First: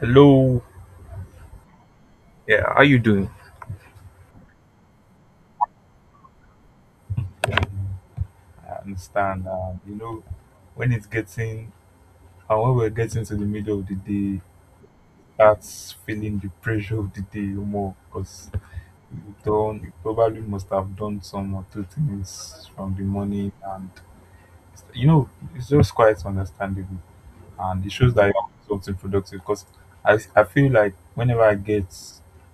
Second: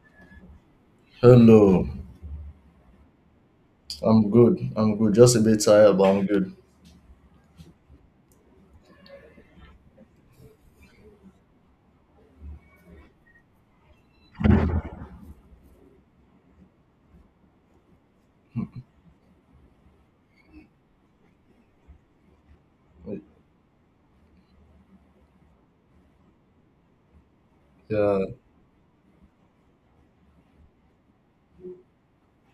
Hello. Hello, Yeah, how you doing? I'm good. I'm good. Just a bit tired, but I'm good. I understand. When it's getting and when we're getting to the middle of the day, that's feeling the pressure of the day more because you probably must have done some or two things from the morning and it's just quite understandable, and it shows Yeah, that you're doing something productive because I feel like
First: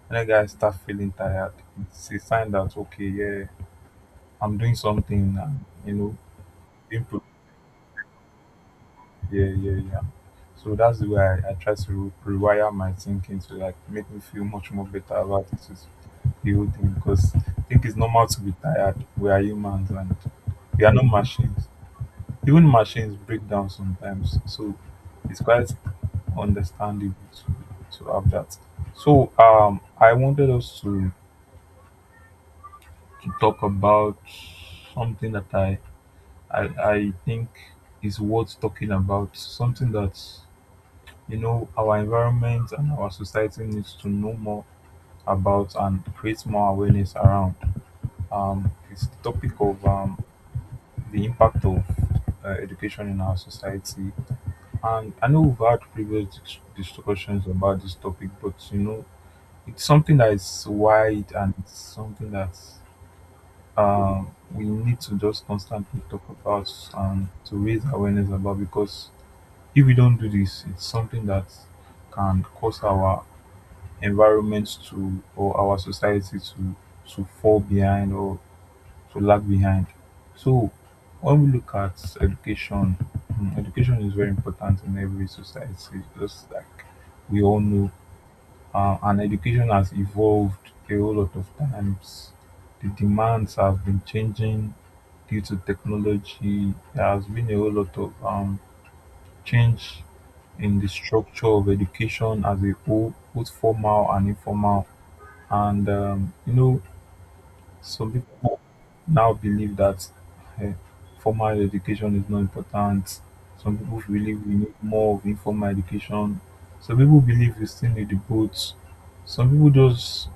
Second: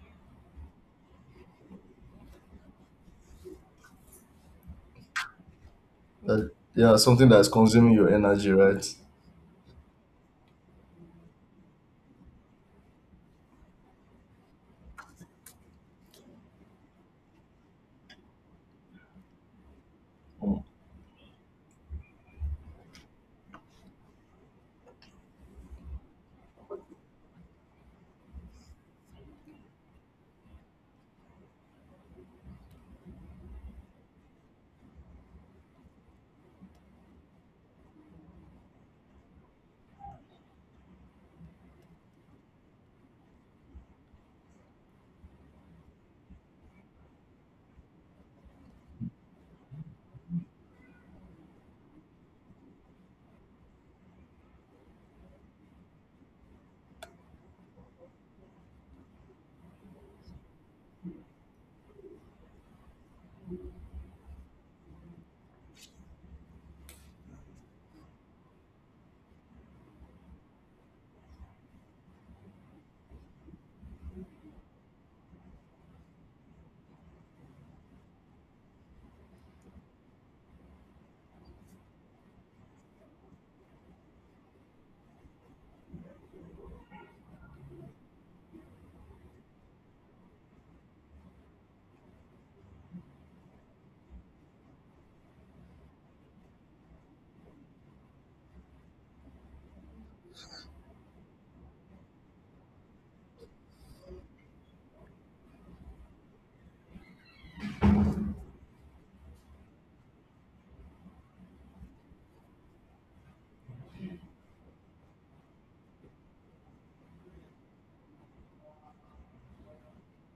whenever I start feeling tired, it's a sign that okay, yeah, I'm doing something and you know, that, yeah, being something that's consuming your energy, right? yeah, yeah, yeah. So that's the way I try to rewire my thinking to like make me feel much more better about this is the whole thing because I think it's normal to be tired. We are humans and we are not machines. Even machines break down sometimes. So it's quite understandable to have that. So I wanted to talk about something that I think is worth talking about. Something that. You know, our environment and our society needs to know more about and create more awareness around this topic of the impact of education in our society. And I know we've had previous discussions about this topic, but you know, it's something that is wide and it's something that um, we need to just constantly talk about and to raise awareness about, because if we don't do this, it's something that can cause our environment to, or our society to fall behind or to lag behind. So when we look at education, education is very important in every society. Just like we all know, and education has evolved a whole lot of times. The demands have been changing due to technology. There has been a whole lot of change in the structure of education as a whole, both formal and informal. And some people now believe that eh, formal education is not important. Some people believe we need more of informal education. Some people believe we still need the both. Some people just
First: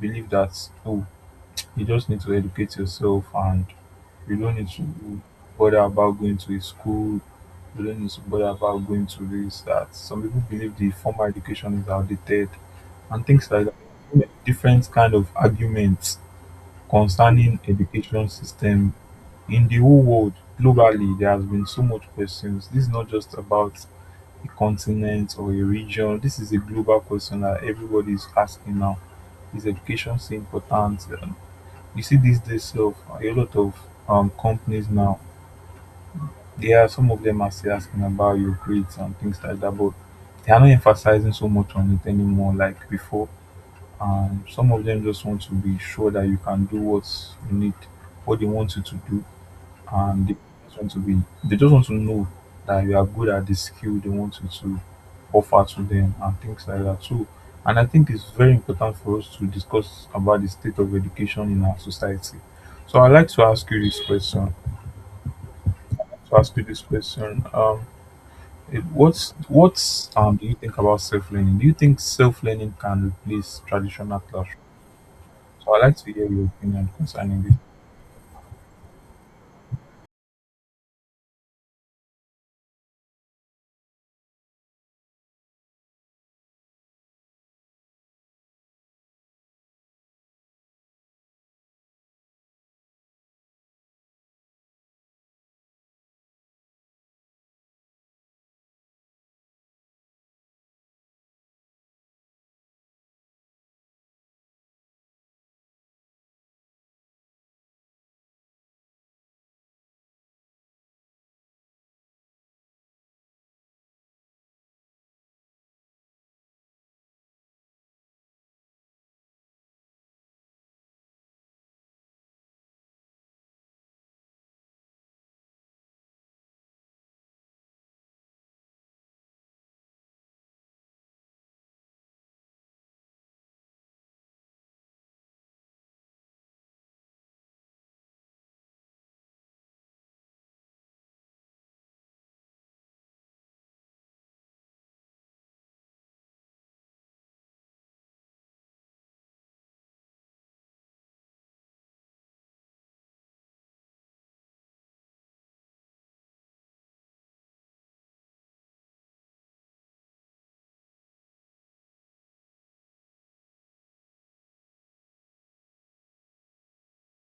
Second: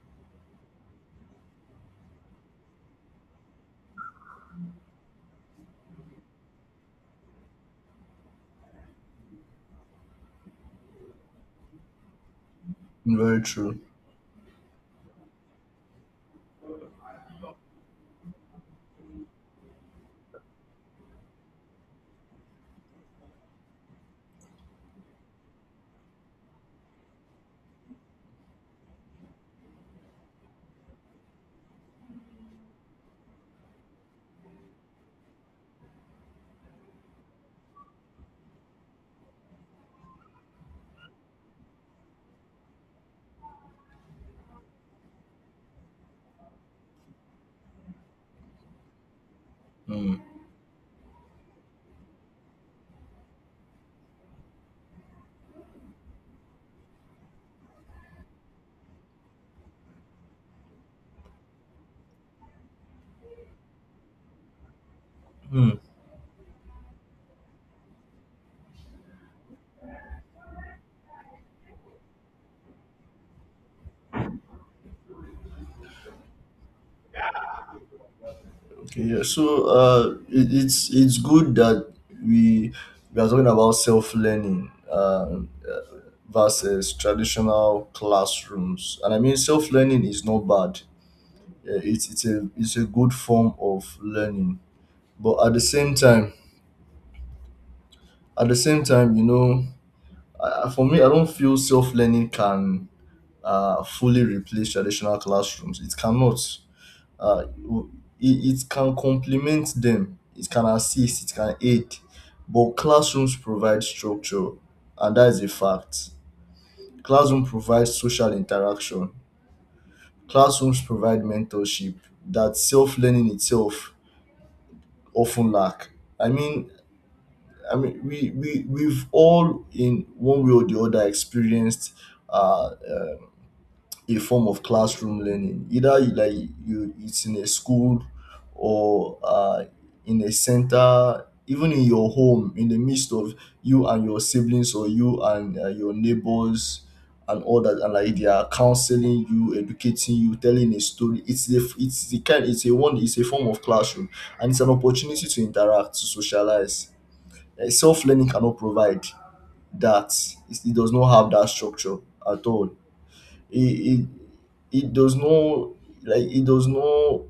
believe that oh, you just need to educate yourself and you don't need to bother about going to a school. You don't need to bother about going to this that. Some people believe the formal education is outdated and Very things like that. true. Different kind of arguments concerning education system in the whole world, globally, there has been so much questions. This is not just about a continent or a region. This is a global question that everybody is asking now. Is education so important? You see these days of a lot of companies now. There are some of them are still asking about your grades and things like that, but they are not emphasizing so much on it anymore like before. Some of them just want to be sure that you can do what you need what they want you to do, Mm. and they just want to know that you are good at the skill they want you to offer to them and things like that. So and I think it's very important for us to discuss about the state of education in our society. So I'd like to ask you this question. Mm. To ask you this question, it- what's what Do you think about self learning? Do you think self learning can replace traditional classroom? So I'd like to hear your opinion concerning this. Okay, yeah. So, it's it's good that we we are talking about self learning, versus traditional classrooms, and I mean self learning is not bad. It's a good form of learning, but at the same time, at the same time. For me, I don't feel self learning can fully replace traditional classrooms. It cannot. Uh, it can complement them, it can assist, it can aid. But classrooms provide structure, and that is a fact. Classroom provides social interaction, classrooms provide mentorship that self learning itself often lack. I mean, I mean, we've all in one way or the other experienced uh, uh, a form of classroom learning, either you like, you it's in a school, or in a center, even in your home, in the midst of you and your siblings, or you and your neighbors and all that, and like they are counseling you, educating you, telling a story. It's the it's the kind it's a one it's a form of classroom, and it's an opportunity to interact, to socialize. Self-learning cannot provide that. It does not have that structure at all. It it it does not, like it does not.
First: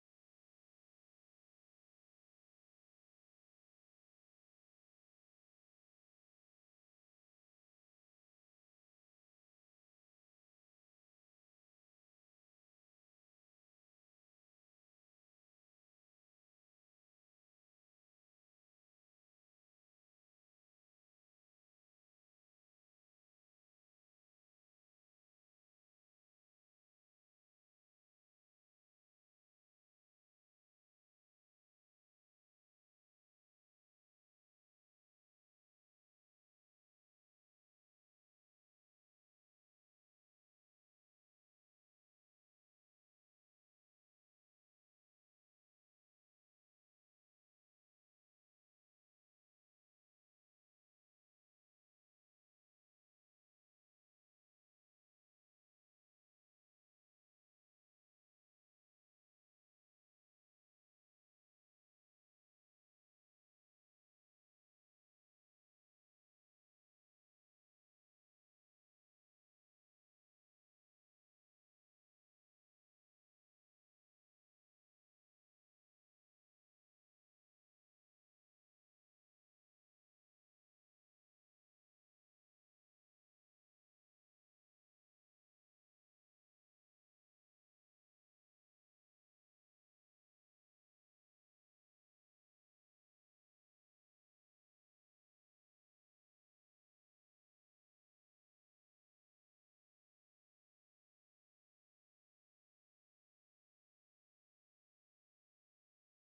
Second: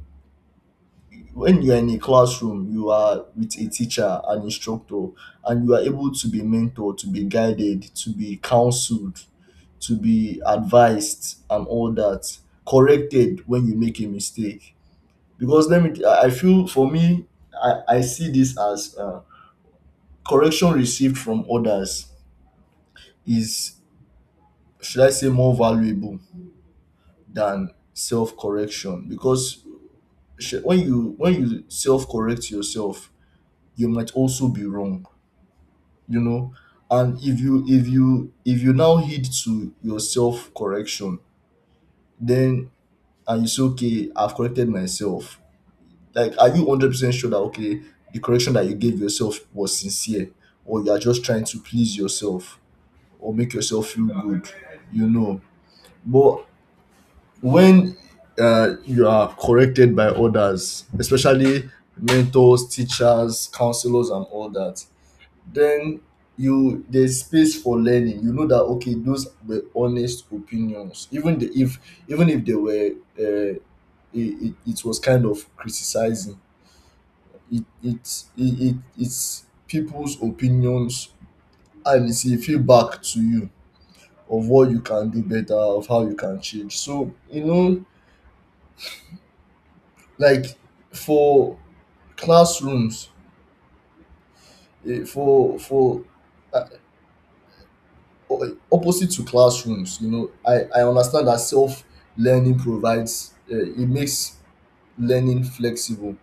When you are in a classroom, you are with a teacher, an instructor, and you are able to be mentored, to be guided, to be counseled, to be advised, and all that, corrected when you make a mistake. Because let me I feel, for me, I see this as, correction received from others is, should I say, more valuable than self-correction. Because when you self correct yourself, you might also be wrong, you know. And if you now heed to your self correction, then, and you say, okay, I've corrected myself, like, are you 100% sure that, okay, the correction that you gave yourself was sincere, or you are just trying to please yourself or make yourself feel good, you know? But when you are corrected by others, especially mentors, teachers, counselors, and all that, then you, there's space for learning. You know that, okay, those were honest opinions, even if even if they were, uh, it, was kind of criticizing. It it's people's opinions, and it's a feedback to you of what you can do better, of how you can change. So you know, like, for classrooms, for uh, o- opposite to classrooms, you know, I understand that self learning provides, it makes learning flexible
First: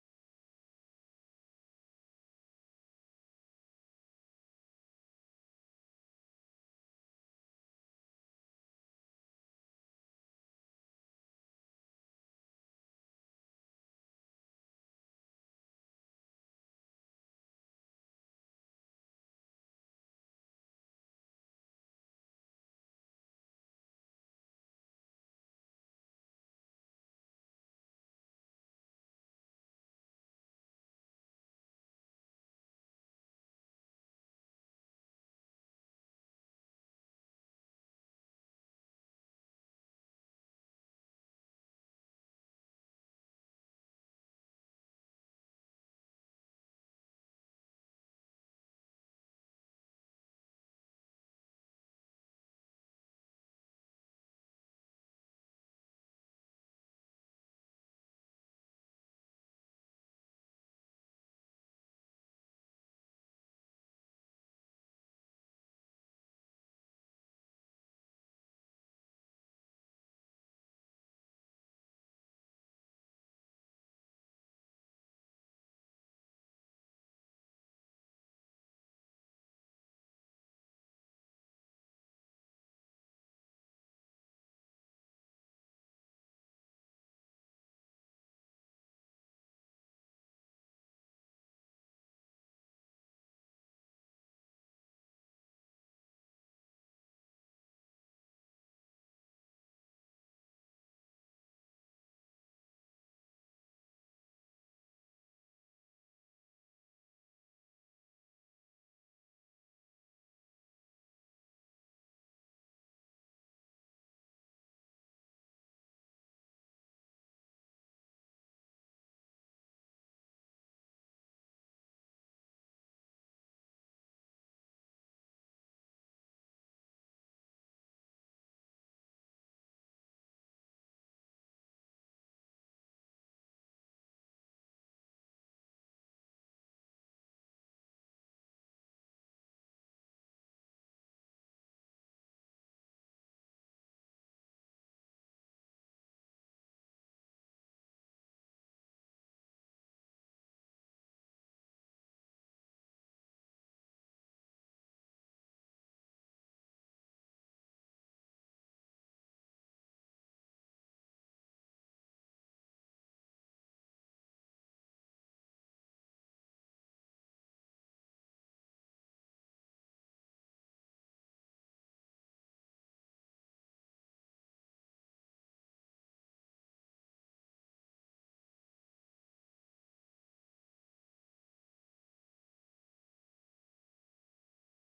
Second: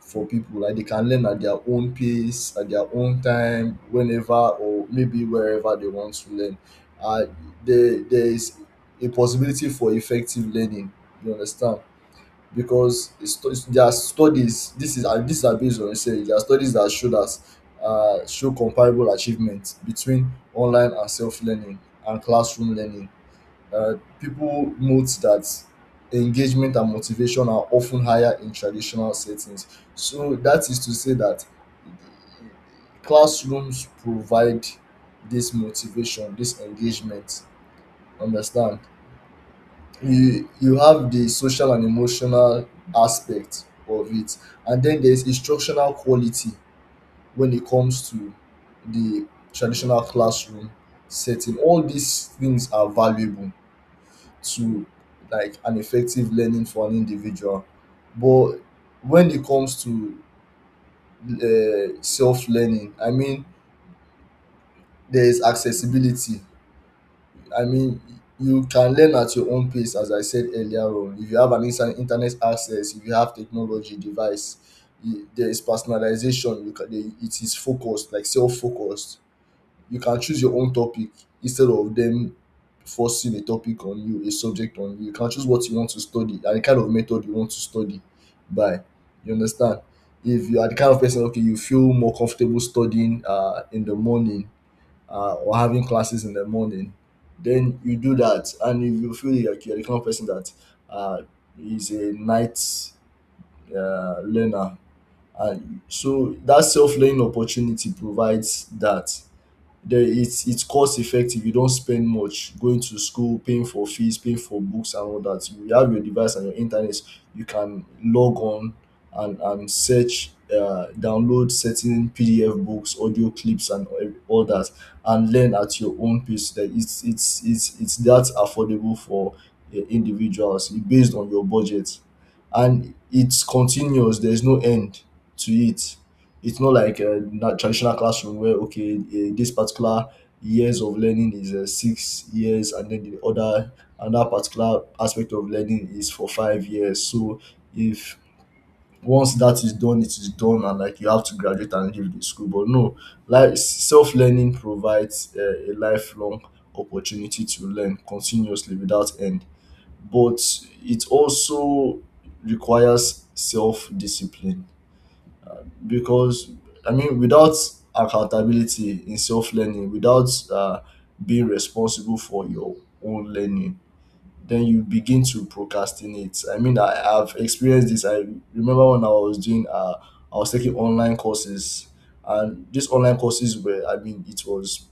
for people, like they can learn at their own pace, at their own time, whenever or maybe wherever they want to learn. uh, there is a possibility for effective learning, you understand? Because there are studies, this is, and these are based on research, there are studies that show that, show comparable achievement between online and self-learning and classroom learning. uh, People note that engagement and motivation are often higher in traditional settings. So that is to say that classrooms provide this motivation, this engagement, understand? You have the social and emotional aspect of it, and then there's instructional quality when it comes to the traditional classroom setting. All these things are valuable to, like, an effective learning for an individual. But when it comes to self-learning, I mean, there's accessibility. I mean, you can learn at your own pace, as I said earlier on. If you have an instant internet access, if you have technology device, you, there is personalization. It is focused, like self focused. You can choose your own topic instead of them forcing a topic on you, a subject on you. You can choose what you want to study and the kind of method you want to study by. You understand? If you are the kind of person, okay, you feel more comfortable studying in the morning, or having classes in the morning, then you do that. And if you feel like you're the kind of person that uh, is a night learner, and so that self learning opportunity provides that. There, it's cost effective. You don't spend much going to school, paying for fees, paying for books, and all that. You have your device and your internet, you can log on and search, download certain pdf books, audio clips, and all that, and learn at your own pace. That it's, it's that affordable for individuals based on your budget. And it's continuous, there's no end to it. It's not like a that traditional classroom where, okay, this particular years of learning is 6 years, and then the other another particular aspect of learning is for 5 years. So if, once that is done, it is done, and like you have to graduate and leave the school. But no, like self-learning provides a lifelong opportunity to learn continuously without end. But it also requires self-discipline, because, I mean, without accountability in self learning, without being responsible for your own learning, then you begin to procrastinate. I mean, I have experienced this. I remember when I was doing, I was taking online courses, and these online courses were, I mean, it was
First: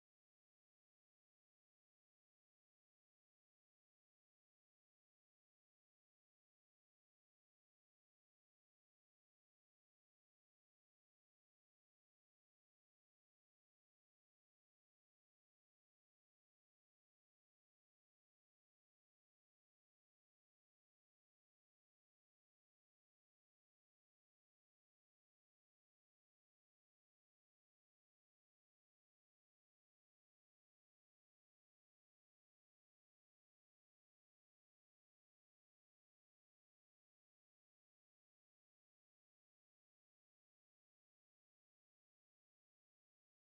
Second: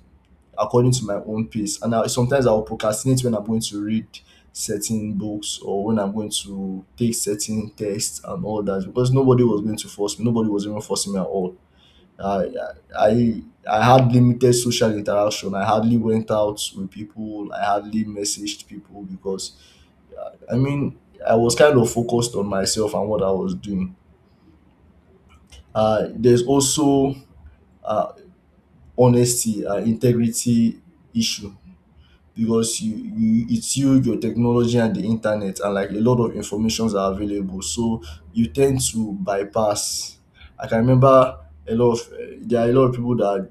according to my own pace. And I, sometimes I'll procrastinate when I'm going to read certain books or when I'm going to take certain tests and all that, because nobody was going to force me. Nobody was even forcing me at all. I, I, I had limited social interaction. I hardly went out with people. I hardly messaged people because, I mean, I was kind of focused on myself and what I was doing. There's also uh, honesty, integrity issue. Because you it's you your technology and the internet and like a lot of informations are available, so you tend to bypass. I can remember a lot of, there are a lot of people that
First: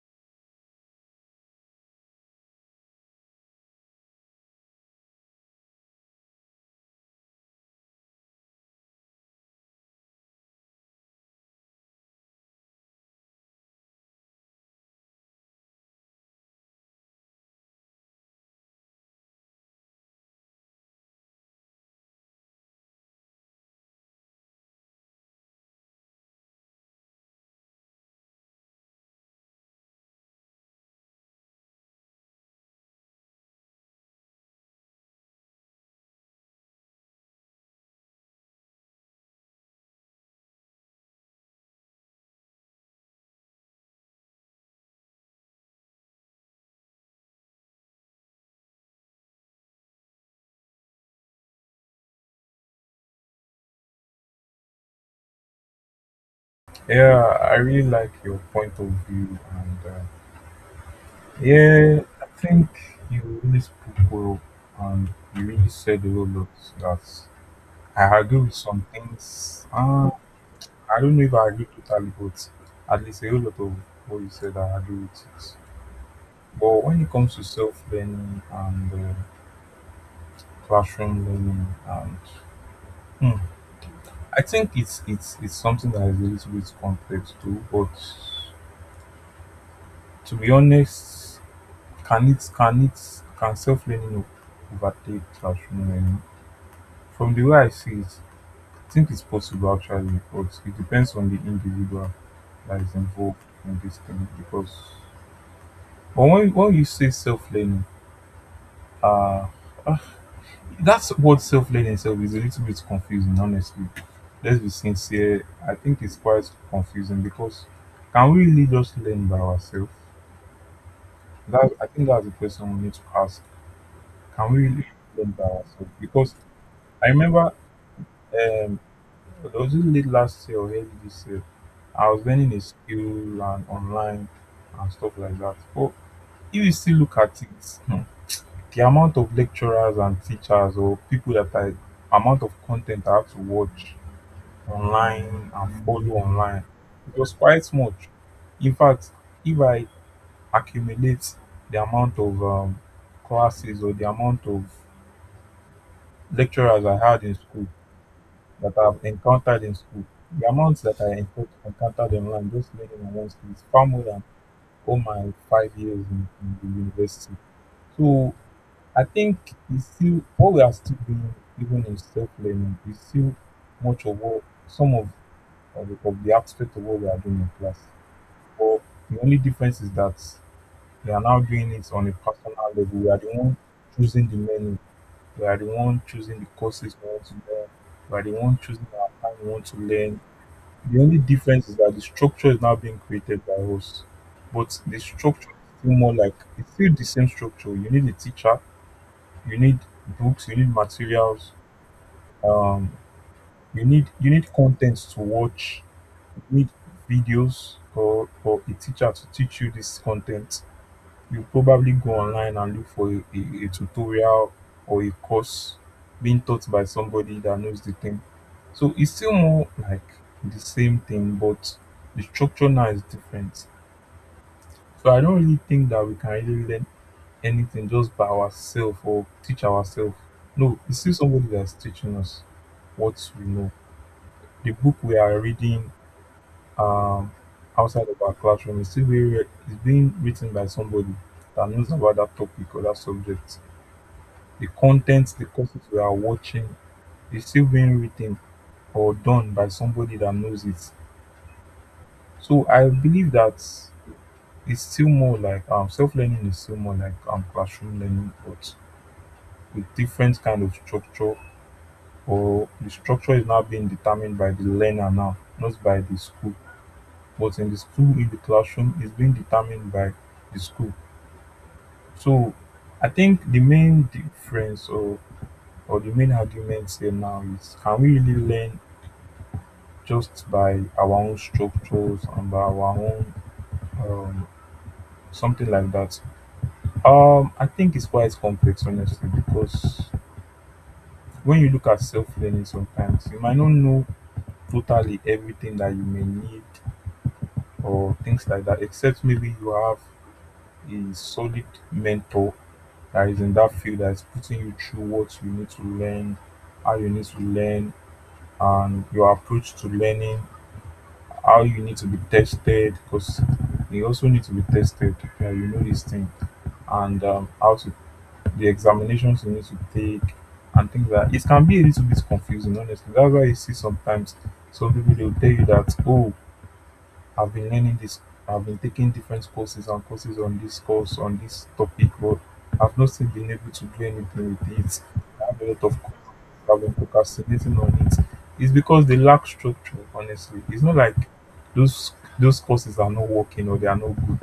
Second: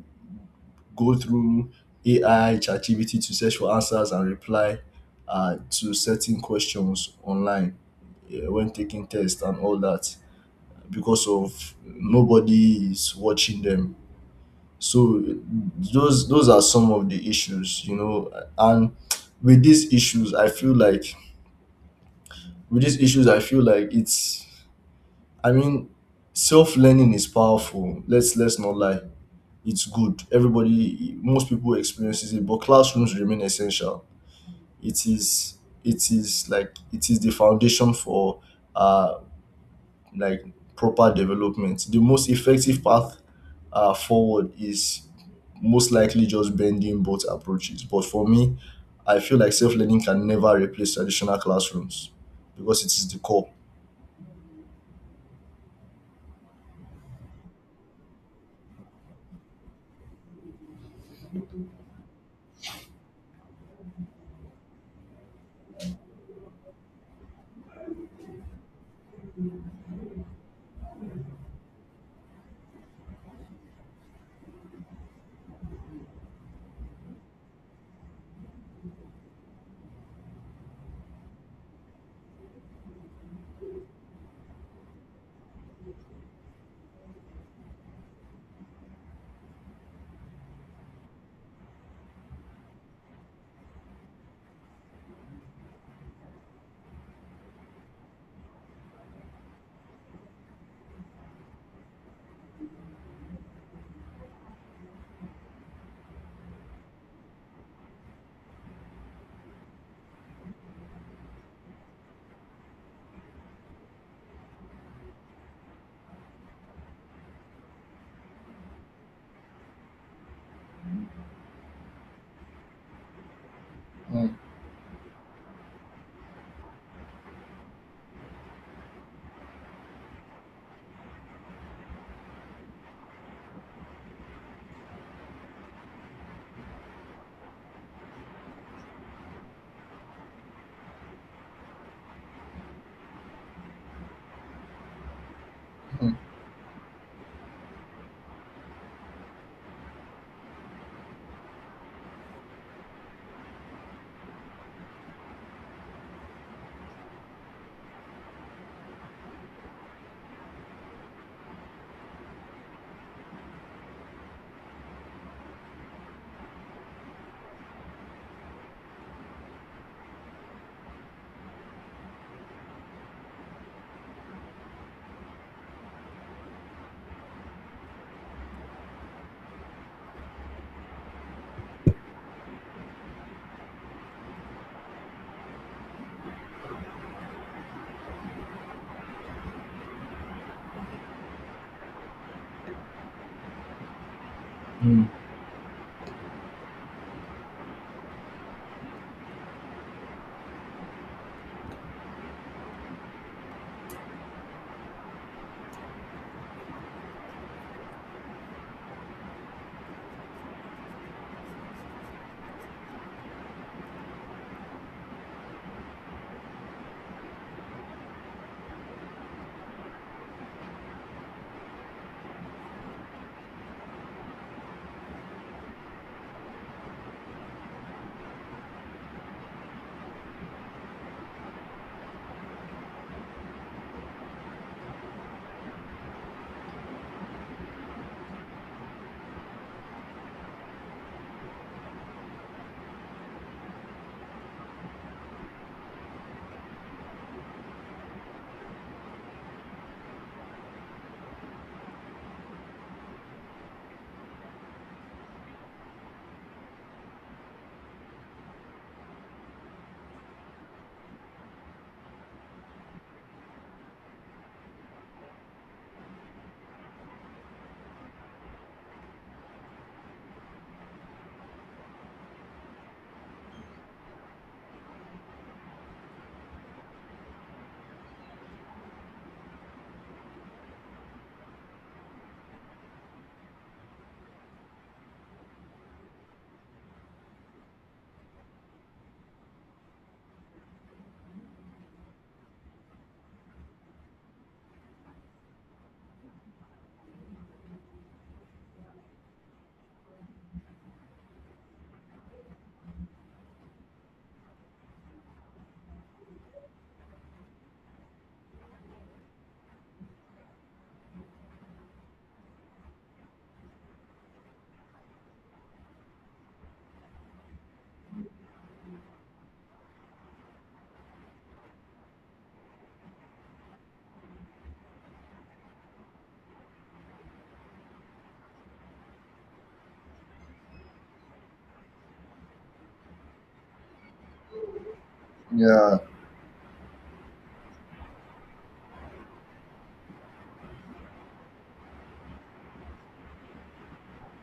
go through ai ChatGPT to search for answers and reply to certain questions online, when taking tests and all that, because of nobody is watching them. So those are some of the issues, you know. And with these issues, I feel like, with these issues, I feel like it's, I mean, self learning is powerful. Let's not lie. It's good. Everybody, most people experiences it, but classrooms remain essential. It is it is it is the foundation for uh like proper development. The most effective path forward is most likely just blending both approaches. But for me, I feel like self learning can never replace traditional classrooms, because it is the core. Yeah, I really like your point of view and. Yeah, I think you really spoke well and you really said a whole lot that I agree with some things. I don't know if I agree totally, but at least a whole lot of what you said, I agree with it. But when it comes to self learning and classroom learning, and hmm, I think it's something that is a little bit complex too. But to be honest, can it can it can self learning overtake classroom learning? From the way I see it, I think it's possible actually, but it depends on the individual that is involved in this thing. Because, but when you say self learning, uh, uh, that's what self learning itself is a little bit confusing, honestly. Let's be sincere, I think it's quite confusing because can we really just learn by ourselves? That I think that's the question we need to ask. Can we really learn by ourselves? Because I remember um, it wasn't late last year or early this year. I was learning a skill and online and stuff like that. But if you still look at it, hmm, the amount of lecturers and teachers or people that I amount of content I have to watch online and follow Mm, online, it was quite much. In fact, if I accumulate the amount of classes or the amount of lecturers I had in school, that I've encountered in school, the amounts that I encountered online, just learning online school, is far more than all my 5 years in the university. So I think it's still what we are still doing, even in self learning, is still much of what some of the aspect of what we are doing in class. But the only difference is that we are now doing it on a personal level. We are the one choosing the menu. We are the one choosing the courses we want to learn. We are the one choosing our time we want to learn. The only difference is that the structure is now being created by us, but the mm, structure is still more like it's still the same structure. You need a teacher, you need books, you need materials, um, you need contents to watch, you need videos for a teacher to teach you this content. You probably go online and look for a tutorial or a course being taught by somebody that knows the thing. So it's still more like the same thing, but the structure now is different. So I don't really think that we can really learn anything just by ourselves or teach ourselves. No, it's still somebody that's teaching us what we know. The book we are reading um, outside of our classroom is still is being written by somebody that knows about that topic or that subject. The content, the courses we are watching is still being written or done by somebody that knows it. So I believe that it's still more like self learning is still more like classroom learning, but with different kind of structure, or the structure is now being determined by the learner now, not by the school. But in the school, in the classroom, is being determined by the school. So I think the main difference or the main argument here now is can we really learn just by our own structures and by our own um, something like that. I think it's quite complex, honestly, because when you look at self learning, sometimes you might not know totally everything that you may need or things like that, except maybe you have a solid mentor that is in that field that is putting you through what you need to learn, how you need to learn, and your approach to learning, how you need to be tested, because you also need to be tested. Yeah, you know this thing, and how to the examinations you need to take and things like. That. It can be a little bit confusing, honestly. That's why you see sometimes some people they will tell you that oh I've been learning this. I've been taking different courses and courses on this course on this topic, but I've not still been able to do anything with it. I have a lot yeah, of courses. I've been procrastinating on it. It's because they lack structure, honestly. It's not like those those courses are not working or they are not good.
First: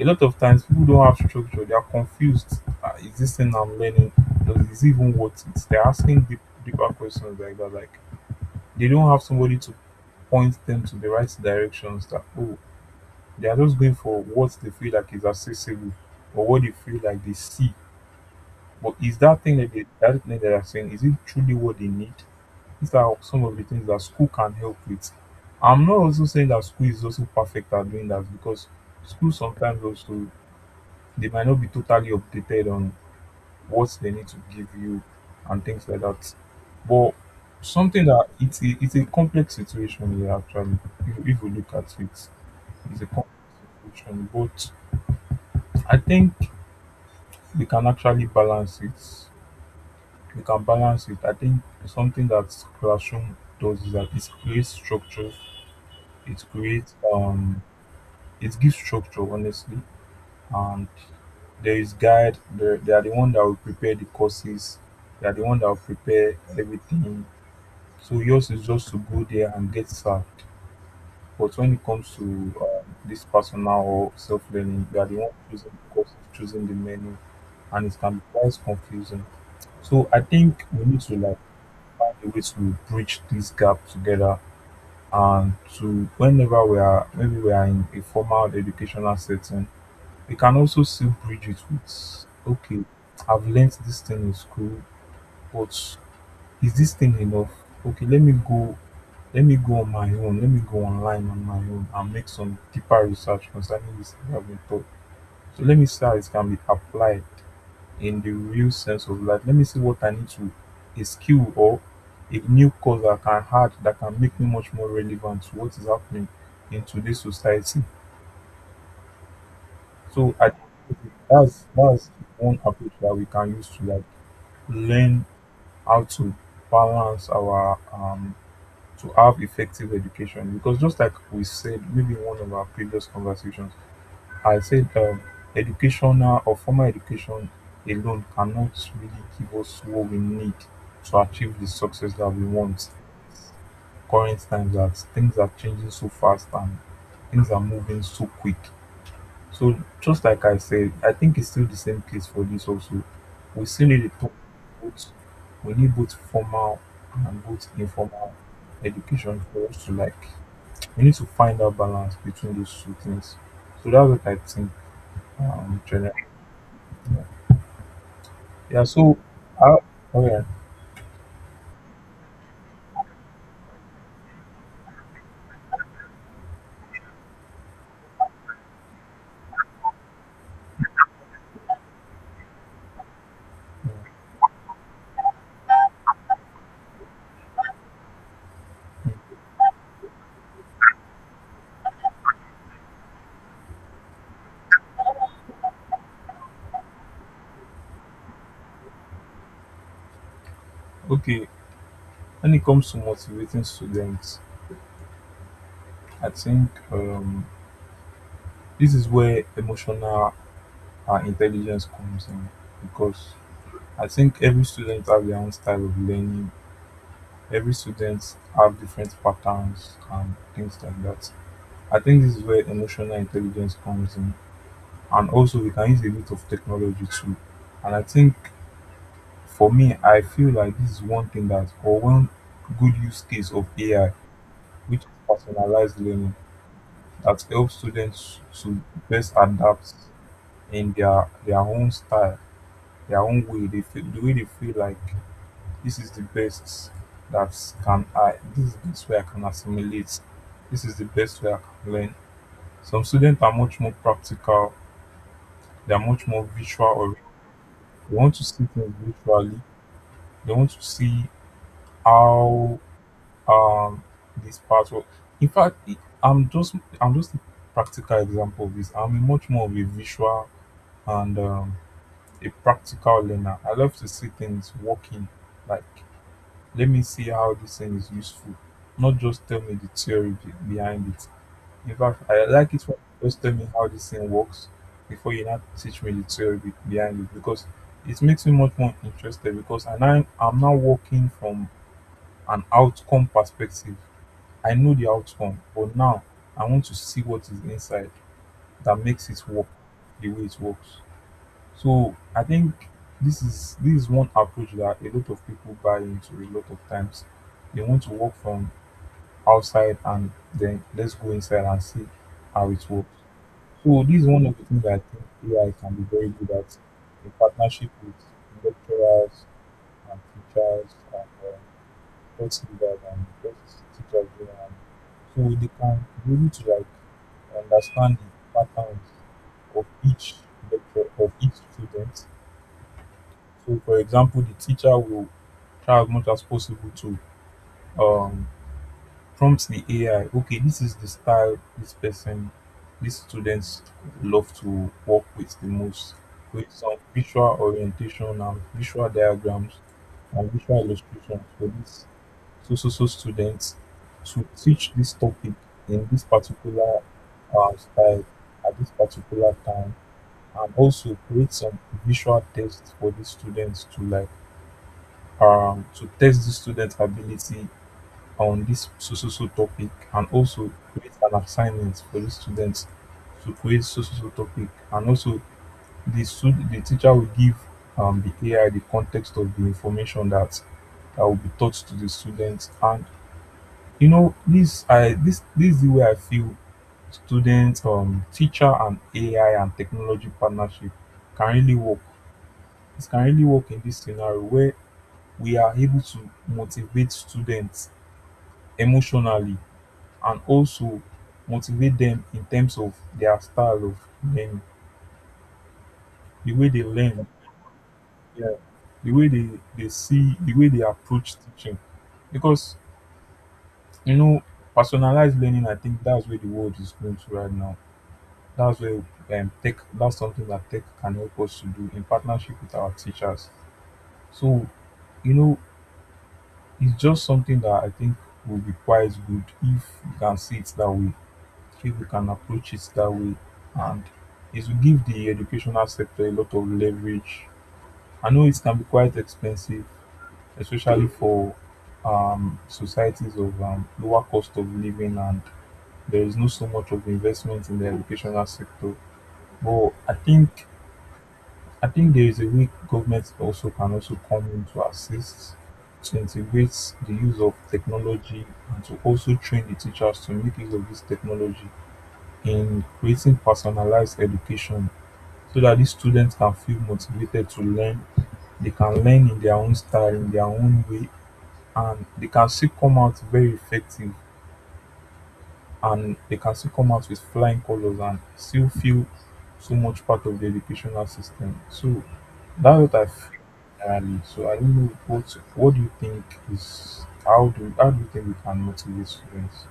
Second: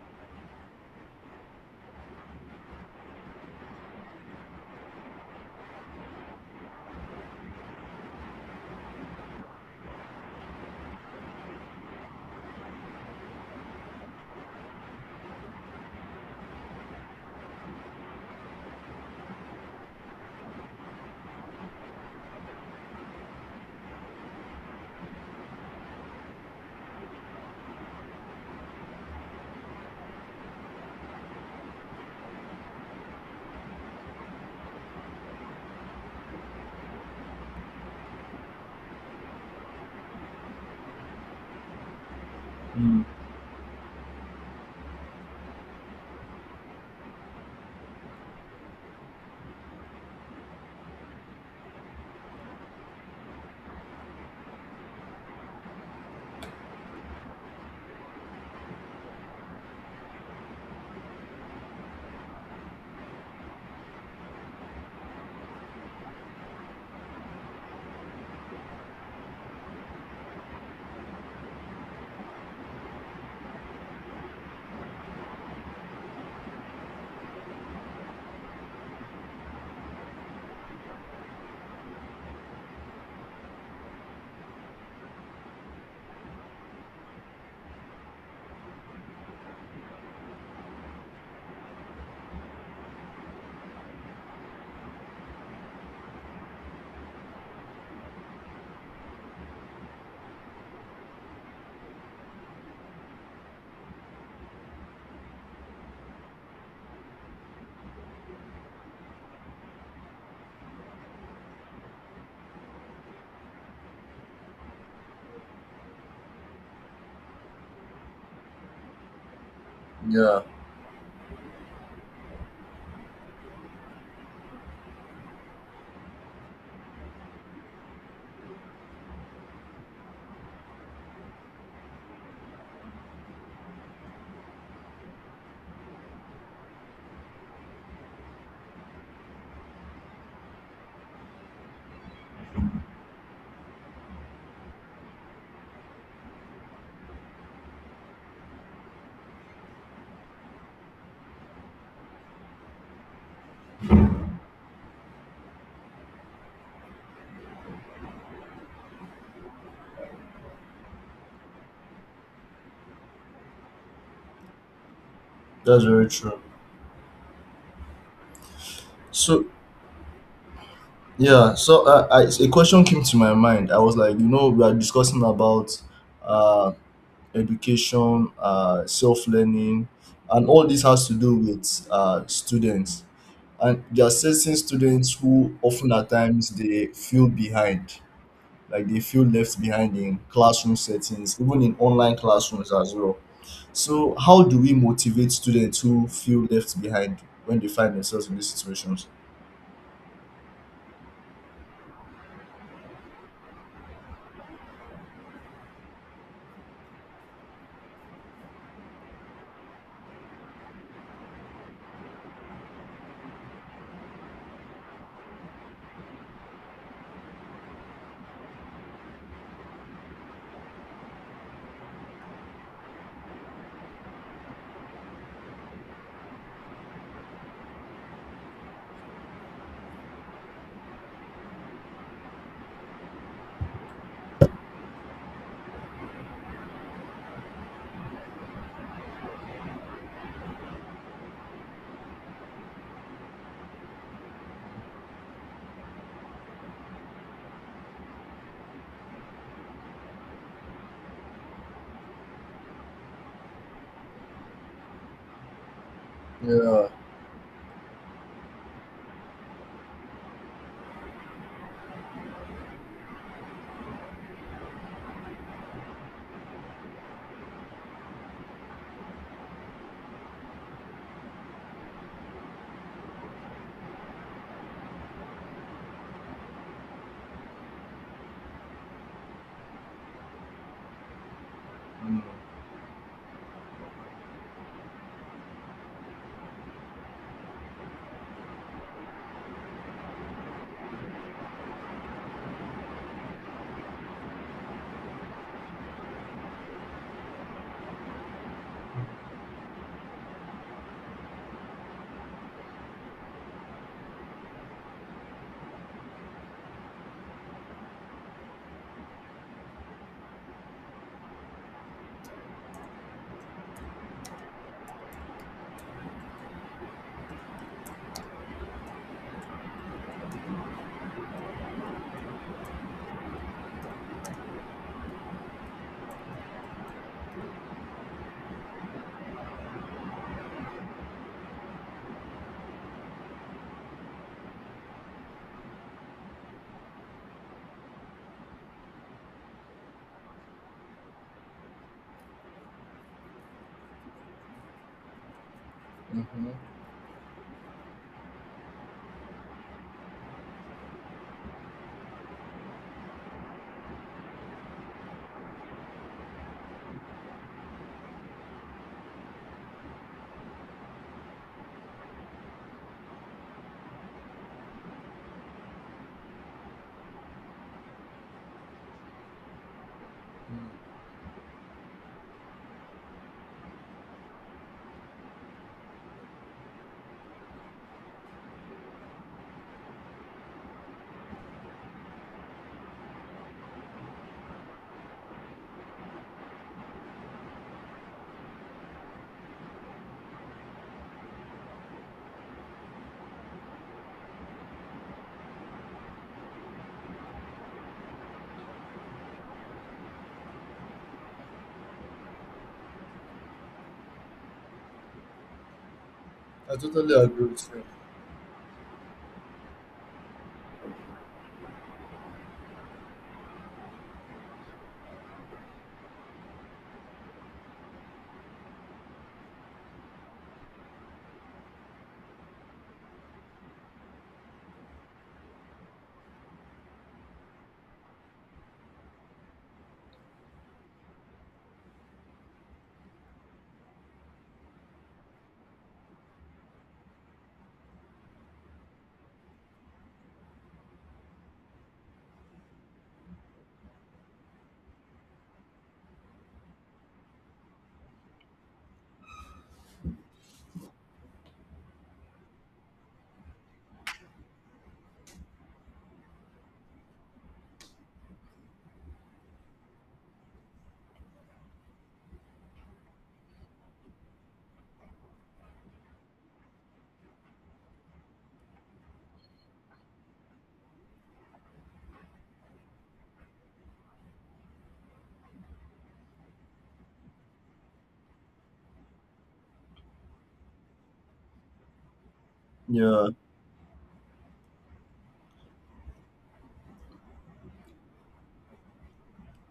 A lot of times people don't have structure, they are confused. Is this thing I'm learning? Does this even worth it? They're asking deep, deeper questions like that. Like they don't have somebody to point them to the right directions that oh they are just going for what they feel like is accessible or what they feel like they see. But is that thing that they that thing that they are saying, is it truly what they need? These are some of the things that school can help with. I'm not also saying that school is also perfect at doing that because school sometimes also they might not be totally updated on what they need to give you and things like that. But something that it's a complex situation here actually if we look at it, it's mm, a complex situation, but I think you can actually balance it. You can balance it. I think something that classroom does is that it creates structure. It creates it gives structure honestly. And there is guide, they are the one that will prepare the courses, they are the one that will prepare everything. So yours is just to go there and get served. But when it comes to this personal or self-learning, you are the one choosing the courses, choosing the menu, and it can be quite confusing. So I think we need to like find a way to bridge this gap together and to whenever we are maybe we are in a formal educational setting we can also still bridge it with okay, I've learnt this thing in school, but is this thing enough? Okay, let me go on my own, let me go online on my own and make some deeper research concerning this thing I've been taught, so let me see how it can be applied in the real sense of life. Let me see what I need to, a skill or a new cause that can add that can make me much more relevant to what is happening in today's society. So yeah, I think that's one approach that we can use to like learn how to balance our to have effective education, because just like we said maybe in one of our previous conversations I said, educational or formal education alone cannot really give us what we need to achieve the success that we want. Current times that things are changing so fast and things are moving so quick. So just like I said, I think it's still the same case for this also. We still need to talk both, we need both formal and both informal education for us to like we need to find that balance between those two things. So that's what I think that's very generally. true. Yeah. Yeah, so So how, oh yeah, yeah, so I, a question came to my mind. I was like, you know, we are discussing about uh, education, self learning, and all this has to do with students. And there are certain students who often at times they feel behind, like they feel left behind in classroom settings, even in online classrooms as well. So how do we motivate students who feel left behind when they find themselves in these situations? okay. When it comes to motivating students, I think, this is where emotional intelligence comes in, because I think every student has their own style of learning. Every student have different patterns and things like that. I think this is where emotional intelligence comes in, and also we can use a bit of technology too. And I think for me, I feel like this is one thing that or one good use case of AI, which is personalized learning that helps students to best adapt in their own style, their own way. They feel the way they feel like this is the best that can I this is the best way I can assimilate. This is the best way I can learn. Some students are much more practical, they are much more Yeah. visual oriented. They want to see things visually, they want to see how um this part. Well, in fact I'm just a practical example of this. I'm much more of a visual and, a practical learner. I love to see things working, like let me see how this thing is useful, not just tell me the theory behind it. In Mm-hmm. fact I like it when you just tell me how this thing works before you now teach me the theory behind it, because it makes me much more interested because and I'm now working from an outcome perspective. I know the outcome, but now I want to see what is inside that makes it work the way it works. So I think this is one approach that a lot of people buy into a lot of times. They want to work from outside and then let's go inside and see how it works. So this is one of the things that I think AI can be very good at in partnership with lecturers and teachers and, Holstenberg and West Georgia, and so they can be able to like understand the patterns of each lecture of each student. So for example the teacher will try as much as possible to um prompt the AI, okay, this is the style this person these students love to work with the most, with some visual orientation and visual diagrams and visual illustrations for this to so-so students, to teach this topic in this particular style at this particular time, and also create some visual tests for the students to like to test the students' ability on this so so so topic, and also create an assignment for the students to create so so so topic, and also the teacher will give, the AI the context of the information that that will be taught to the students. And you know this is the way I feel student teacher and AI and technology partnership can really work. It can really work in this scenario where we are able to motivate students emotionally, and also motivate them in terms of their style of learning, the way I they totally learn, agree with yeah, the way they see, the way they approach teaching. Because you know, personalized learning, I think that's where the world is going to right now. That's where, tech, that's something that tech can help us to do in partnership with our teachers. So, you know, it's just something that I think will be quite good if we can see it that way, if we can approach it that way, and it will give the educational sector a lot of leverage. I know it can be quite expensive, especially for, societies of, lower cost of living, and there is no so much of investment in the educational sector. But I think there is a way government also can also come in to assist, to integrate the use of technology and to also train the teachers to make use of this technology in creating personalized education, so that these students can feel motivated to learn. They can learn in their own style, in their own way, and they can still come out very effective and they can still come out with flying colors and still feel so much part of the educational system. So that's what you. I Yeah. feel generally. So I don't know what do you think is how do you think we can motivate students?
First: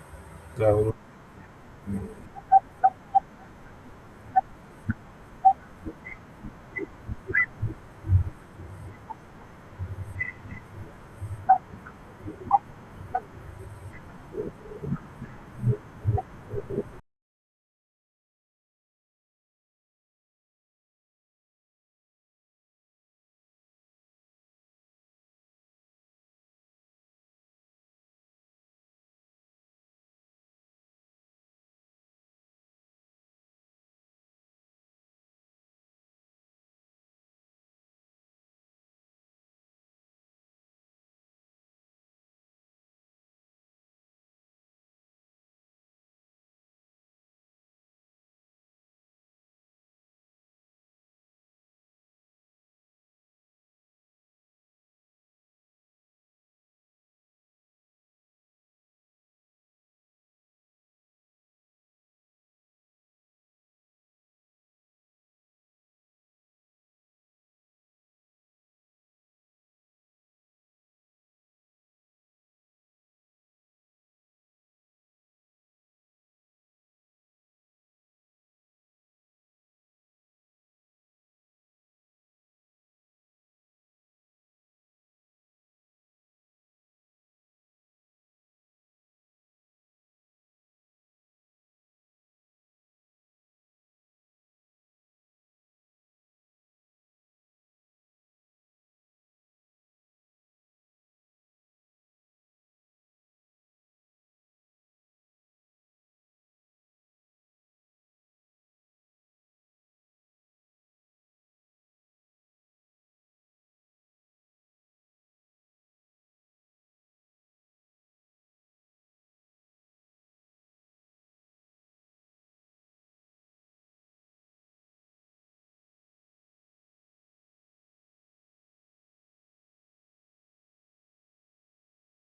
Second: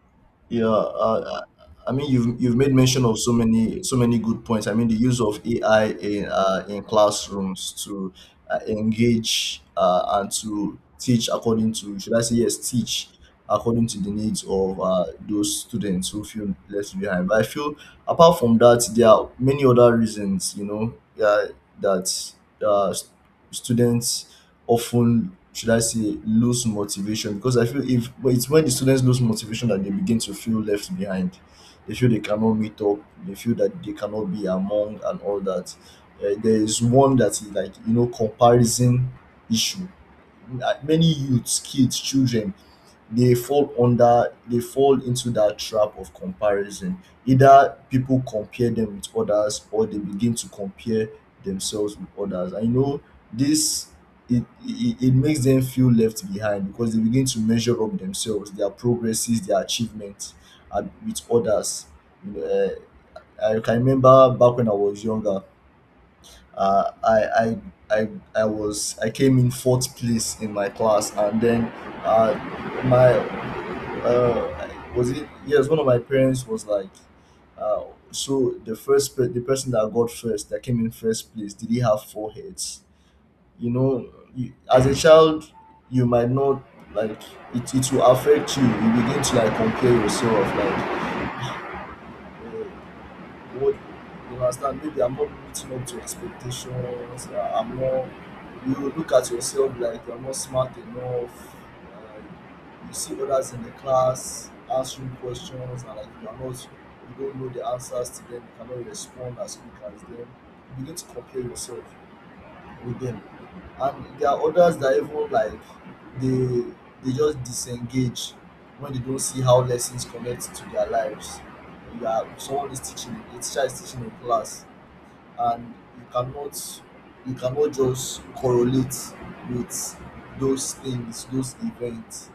So Yeah, I would- I mean, you've made mention of so many good points. I mean, the use of AI in classrooms to engage and to teach according to, should I say, yes, teach according to the needs of those students who feel left behind. But I feel apart from that, there are many other reasons, you know, uh, that uh, s- students often, should I say, lose motivation. Because I feel, if but it's when the students lose motivation that they begin to feel left behind. They feel they cannot meet up. They feel that they cannot be among and all that. There is one that is like, you know, comparison issue. Many youths, kids, children, they fall under they fall into that trap of comparison. Either people compare them with others, or they begin to compare themselves with others. I know this. It makes them feel left behind because they begin to measure up themselves, their progresses, their achievements, with others you know, I can remember back when I was younger. Uh, I, I i i was i came in fourth place in my class. And then, uh, my uh was it? Yes, one of my parents was like, uh so the person that got first, that came in first place, did he have four heads you know you, as a child, you might not like it. It will affect you. You begin to like compare yourself, like what, you understand, maybe I'm not meeting up to expectations I'm not You look at yourself like you're not smart enough. uh, you see others in the class answering questions, and like you are not you don't know the answers to them. You cannot respond as quick as them. You begin to compare yourself with them. And there are others that even like they they just disengage when they don't see how lessons connect to their lives. You are someone is teaching A teacher is teaching in class, and you cannot just correlate with those things, those events.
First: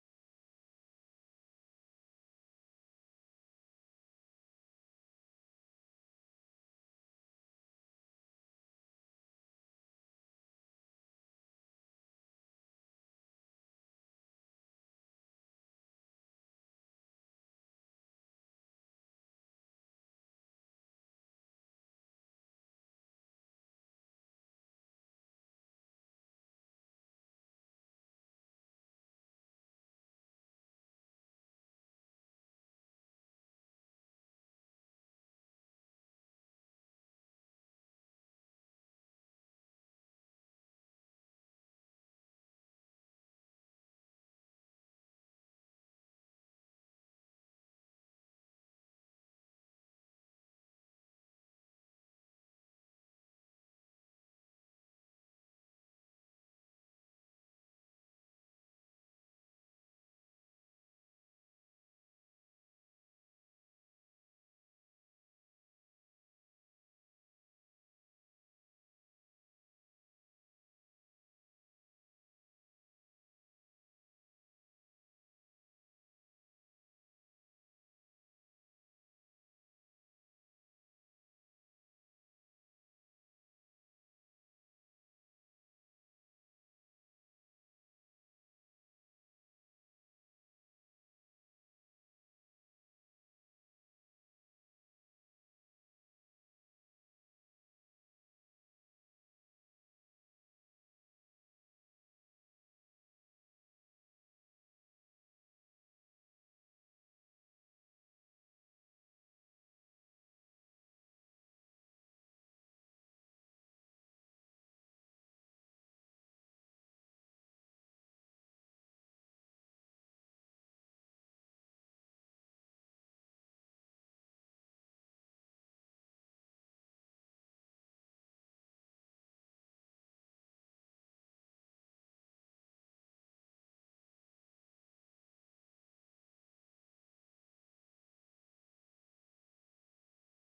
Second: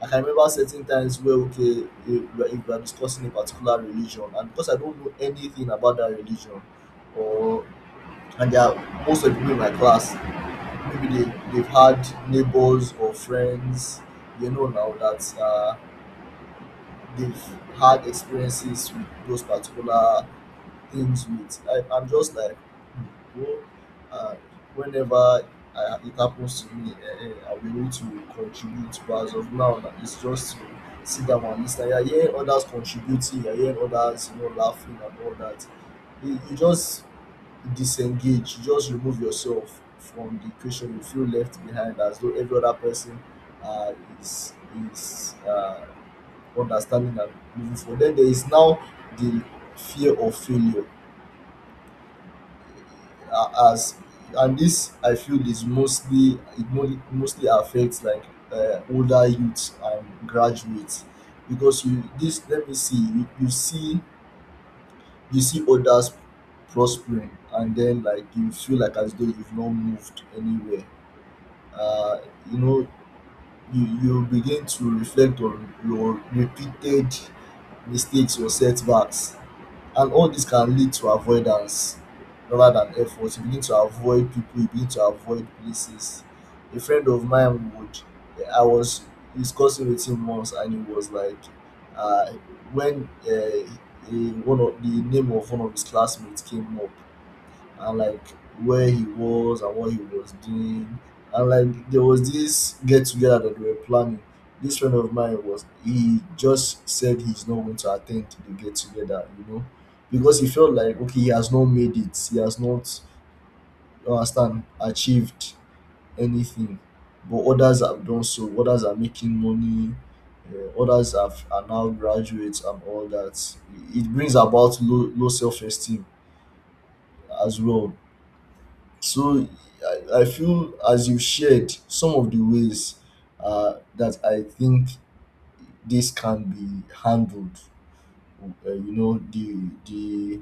Like, I can remember certain times where, okay, if we are discussing a particular religion, and because I don't know anything about that religion, or and there are most of the people in my class, maybe they've had neighbors or friends, now that they've had experiences with those particular things. I'm just like, "Hmm, well, uh, whenever it happens to me, I will need to contribute, but as of now, it's just to sit down and listen. You're hearing others contributing, you're hearing others, laughing and all that. You just disengage, just remove yourself from the equation. You feel left behind, as though every other person uh, is is understanding and moving forward. Then there is now the fear of failure. As And this, I feel, is mostly mostly affects, like, older youths and graduates, because you this let me see. You see others prospering, and then like you feel like as though you've not moved anywhere. uh, you know you begin to reflect on your repeated mistakes or setbacks. And all this can lead to avoidance rather than effort. You begin to avoid people, you begin to avoid places. A friend of mine would I was discussing with him once, and he was like, uh when, one of the name of one of his classmates came up, and like where he was and what he was doing. And like there was this get together that we were planning. This friend of mine, was he just said he's not going to attend to the get together, because he felt like, okay, he has not made it, he has not, you understand achieved anything, but others have done so. Others are making money. Others are now graduates and all that. It brings about low, low self esteem as well. So I feel, as you shared some of the ways that I think this can be handled. Uh, you know the the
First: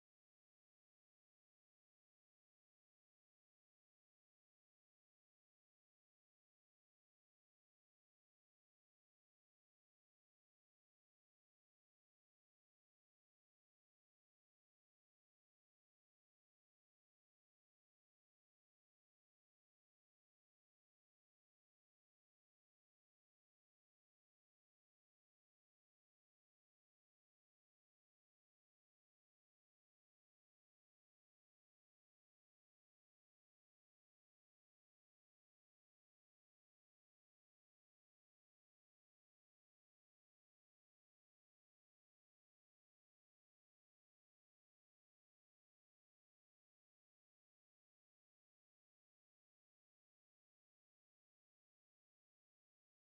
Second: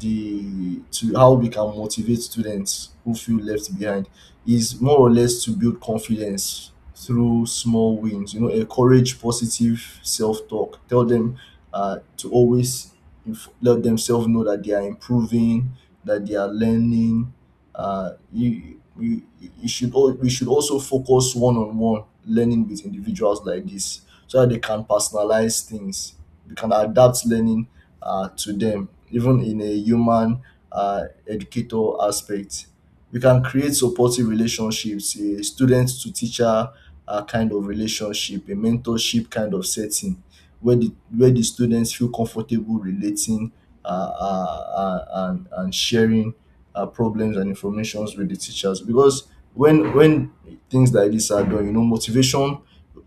the to how we can motivate students who feel left behind is more or less to build confidence through small wins. Encourage positive self talk. Tell them to always let themselves know that they are improving, that they are learning. Uh, you, you, we should also focus one on one learning with individuals like this, so that they can personalize things. They can adapt learning to them, even in a human educator aspect. We can create supportive relationships, a student to teacher kind of relationship, a mentorship kind of setting where the students feel comfortable relating, and sharing problems and informations with the teachers. Because when things like this are done, motivation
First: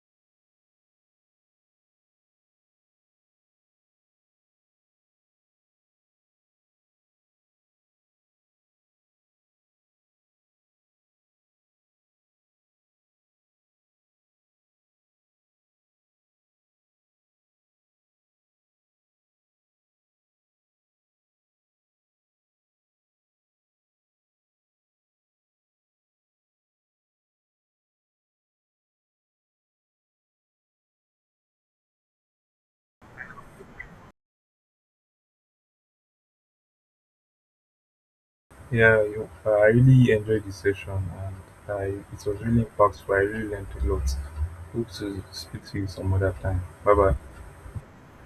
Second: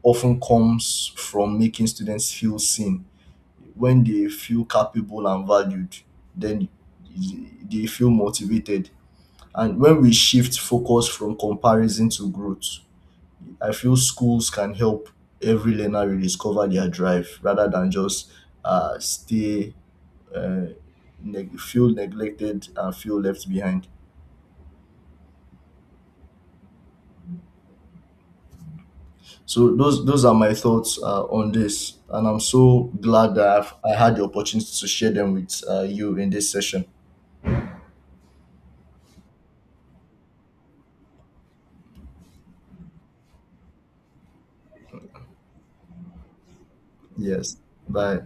often comes from making students feel seen. When they feel capable and valued, then they feel motivated. And when we shift focus from comparison to growth, I feel schools can help every learner rediscover their drive rather than just uh, stay uh, feel neglected and feel left behind. So those are my thoughts on this, and I'm so glad that I had the opportunity to share them with you in this session. yeah, you, I really enjoyed the session and I, it was really impactful. I really learned a lot. Hope to speak to you some other time. Bye bye. Yes. Bye.